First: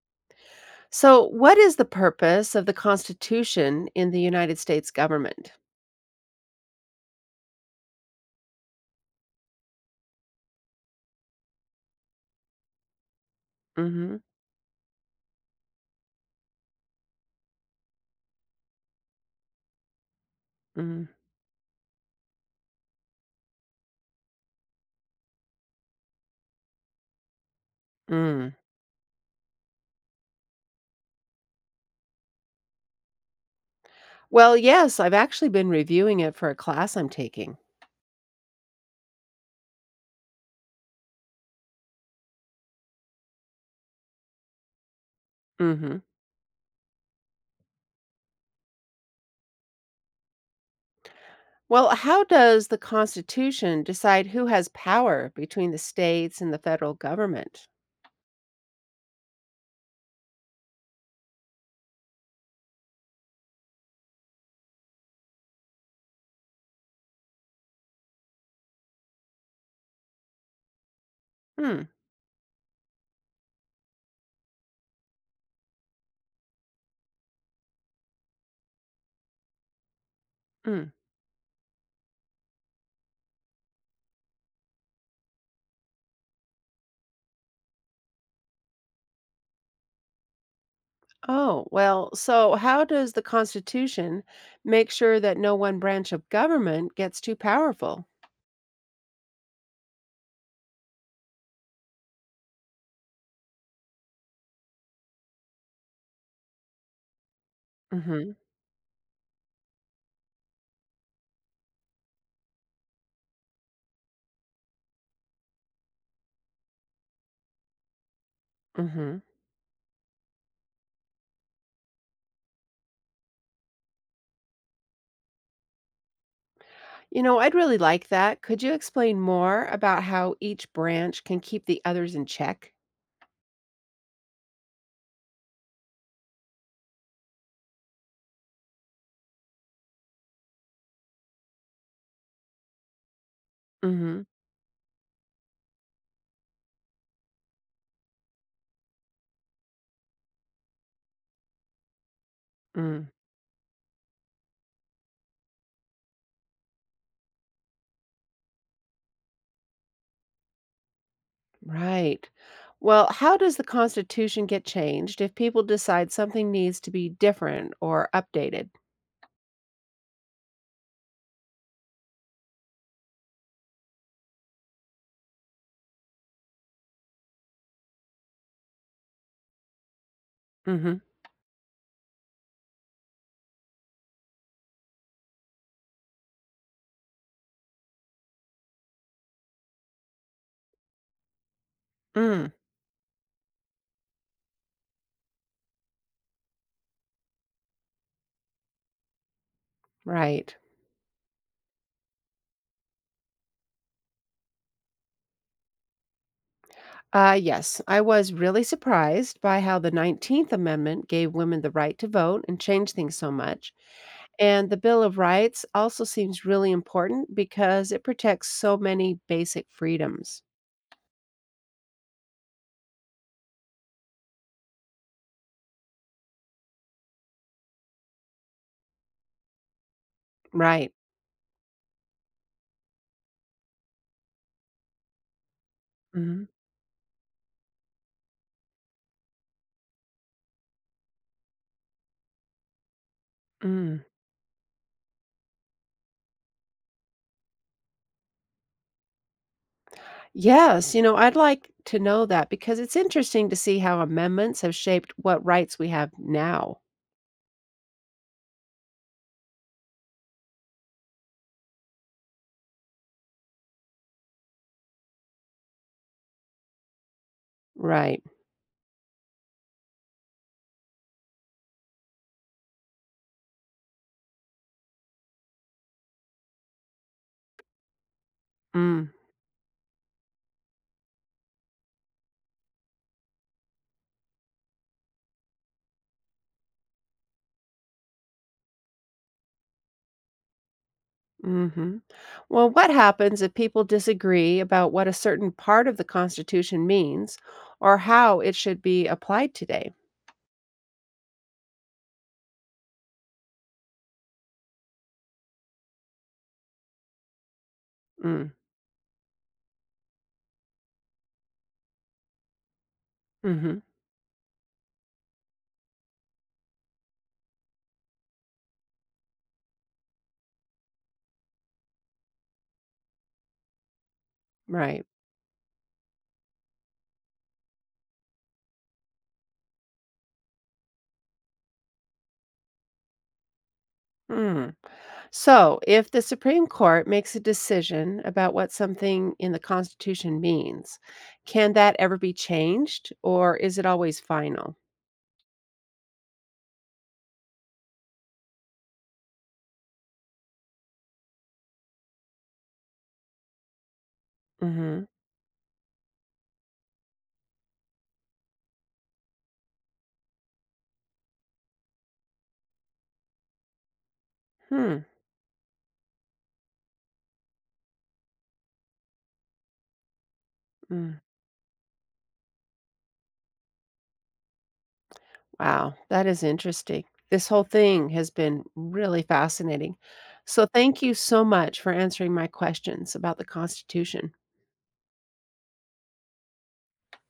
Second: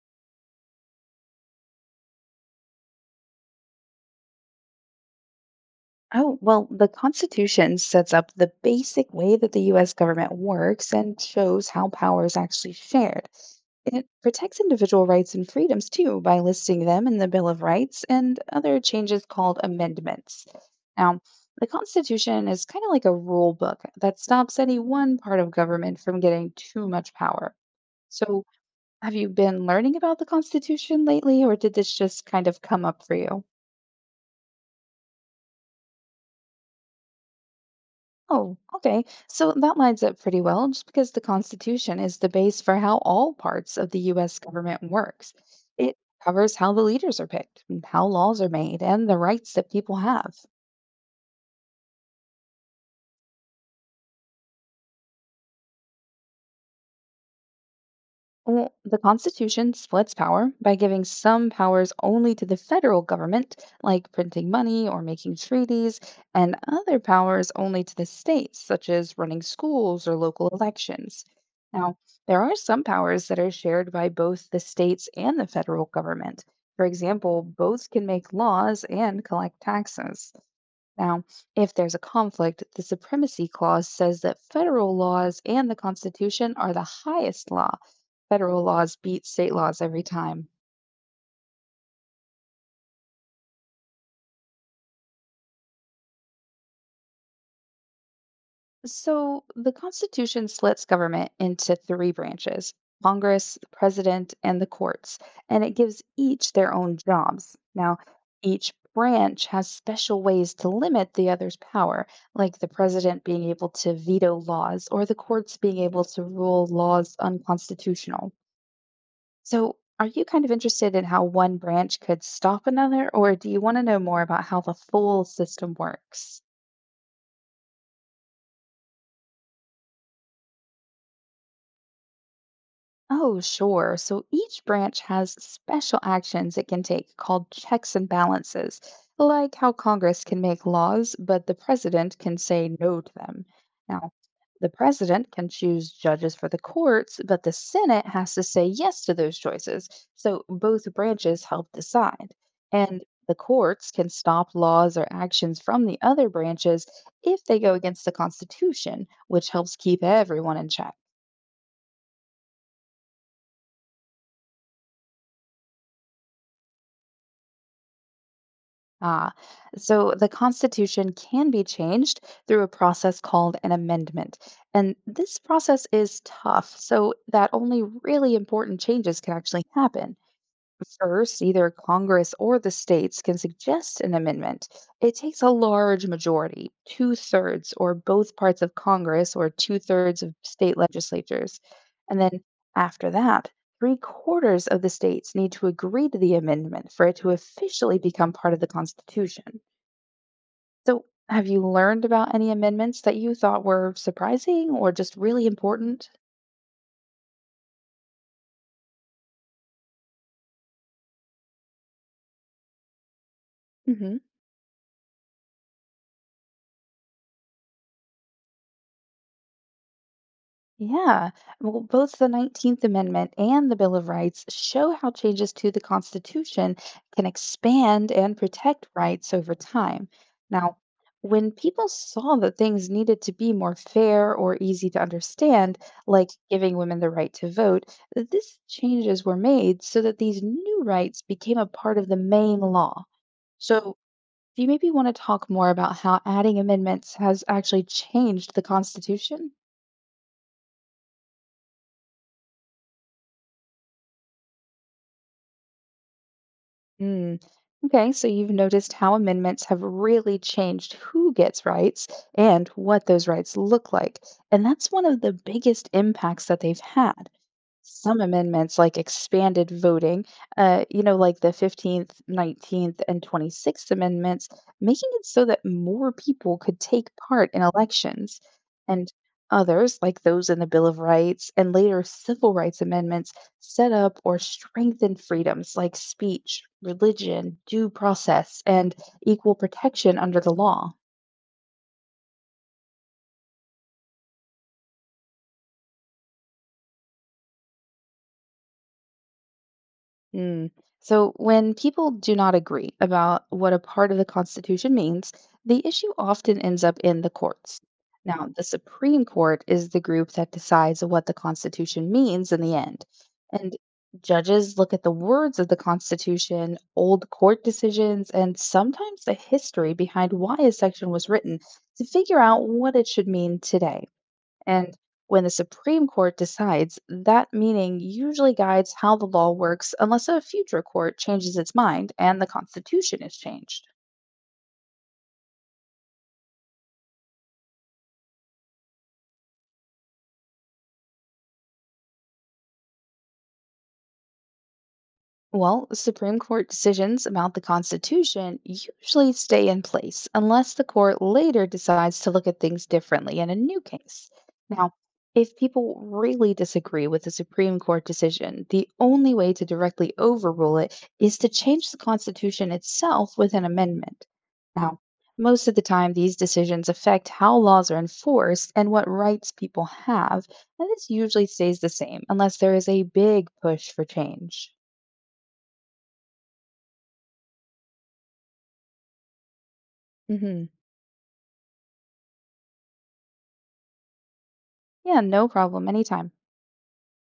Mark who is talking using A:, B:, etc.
A: So, what is the purpose of the Constitution in the United States government?
B: Oh, well, the Constitution sets up the basic way that the US government works and shows how power is actually shared. It
A: Hmm.
B: protects individual rights and freedoms too by listing them in the Bill of Rights and other changes called amendments.
A: Mm.
B: Now, the Constitution is kind of like a rule book that stops any one part of government from getting too much power. So,
A: Mm.
B: have you been learning about the Constitution lately, or did this just kind of come up for you?
A: Well, yes, I've actually been reviewing it for a class I'm taking.
B: Oh, okay. So that lines up pretty well, just because the Constitution is the base for how all parts of the US government works. It
A: Hmm.
B: covers how the leaders are picked, and how laws are made, and the rights that people have.
A: Well, how does the Constitution decide who has power between the states and the federal government?
B: Well, the Constitution splits power by giving some powers only to the federal government, like printing money or making treaties, and other powers only to the states, such as running schools or local elections.
A: Hmm.
B: Now, there are some powers that are shared by both the states and the federal government. For example, both can make laws and collect taxes.
A: Mm.
B: Now, if there's a conflict, the Supremacy Clause says that federal laws and the Constitution are the highest law. Federal laws beat state laws every time.
A: Oh, well, so how does the Constitution make sure that no one branch of government gets too powerful?
B: So the Constitution splits government into three branches: Congress, the President, and the courts, and it gives each their own jobs. Now,
A: Hmm.
B: each branch has special ways to limit the other's power, like the President being able to veto laws or the courts being able to rule laws unconstitutional.
A: Hmm.
B: So, are you kind of interested in how one branch could stop another, or do you want to know more about how the full system works?
A: You know, I'd really like that. Could you explain more about how each branch can keep the others in check?
B: Oh, sure. So each branch has special actions it can take called checks and balances, like how Congress can make laws, but the president can say no to them. Now,
A: Mm-hmm.
B: the president can choose judges for the courts, but the Senate has to say yes to those choices. So both branches help decide. And
A: Mm.
B: the courts can stop laws or actions from the other branches if they go against the Constitution, which helps keep everyone in check.
A: Right. Well, how does the Constitution get changed if people decide something needs to be different or updated?
B: Ah, so the Constitution can be changed through a process called an amendment. And this process is tough, so that only really important changes can actually happen.
A: Mm-hmm.
B: First, either Congress or the states can suggest an amendment. It takes a large majority, two thirds, or both parts of Congress, or two-thirds of state legislatures. And then
A: Mm.
B: after that, three-quarters of the states need to agree to the amendment for it to officially become part of the Constitution.
A: Right.
B: So, have you learned about any amendments that you thought were surprising or just really important?
A: Yes, I was really surprised by how the 19th Amendment gave women the right to vote and changed things so much. And the Bill of Rights also seems really important because it protects so many basic freedoms.
B: Yeah, well, both the 19th Amendment and the Bill of Rights show how changes to the Constitution can expand and protect rights over time. Now,
A: Right.
B: when people saw that things needed to be more fair or easy to understand, like
A: Mhm.
B: giving women the right to vote, these changes were made so that these new rights became a part of the main law. So,
A: Mm.
B: do you maybe want to talk more about how adding amendments has actually changed the Constitution?
A: Yes, you know, I'd like to know that because it's interesting to see how amendments have shaped what rights we have now.
B: Mm. Okay, so you've noticed how amendments have really changed who gets rights and what those rights look like. And that's one of the biggest impacts that they've had. Some
A: Right.
B: amendments like expanded voting, like the 15th, 19th, and 26th amendments, making it so that more people could take part in elections,
A: Mm.
B: and others like those in the Bill of Rights and later civil rights amendments set up or strengthened freedoms like speech, religion, due process, and equal protection under the law.
A: Mhm. Well, what happens if people disagree about what a certain part of the Constitution means or how it should be applied today?
B: Mm. So, when people do not agree about what a part of the Constitution means, the issue often ends up in the courts. Now,
A: Mm.
B: the Supreme Court is the group that decides what the Constitution means in the end. And
A: Mhm.
B: judges look at the words of the Constitution, old court decisions, and sometimes the history behind why a section was written to figure out what it should mean today. And
A: Right.
B: when the Supreme Court decides, that meaning usually guides how the law works unless a future court changes its mind and the Constitution is changed.
A: Mm. So, if the Supreme Court makes a decision about what something in the Constitution means, can that ever be changed or is it always final?
B: Well, Supreme Court decisions about the Constitution usually stay in place unless the court later decides to look at things differently in a new case. Now,
A: Hmm.
B: if people really disagree with the Supreme Court decision, the only way to directly overrule it is to change the Constitution itself with an amendment.
A: Hmm.
B: Now, most of the time, these decisions affect how laws are enforced and what rights people have, and this
A: Mm.
B: usually stays the same unless there is a big push for change.
A: Wow, that is interesting. This whole thing has been really fascinating. So,
B: Mhm.
A: thank you so much for answering my questions about the Constitution.
B: Yeah, no problem. Anytime.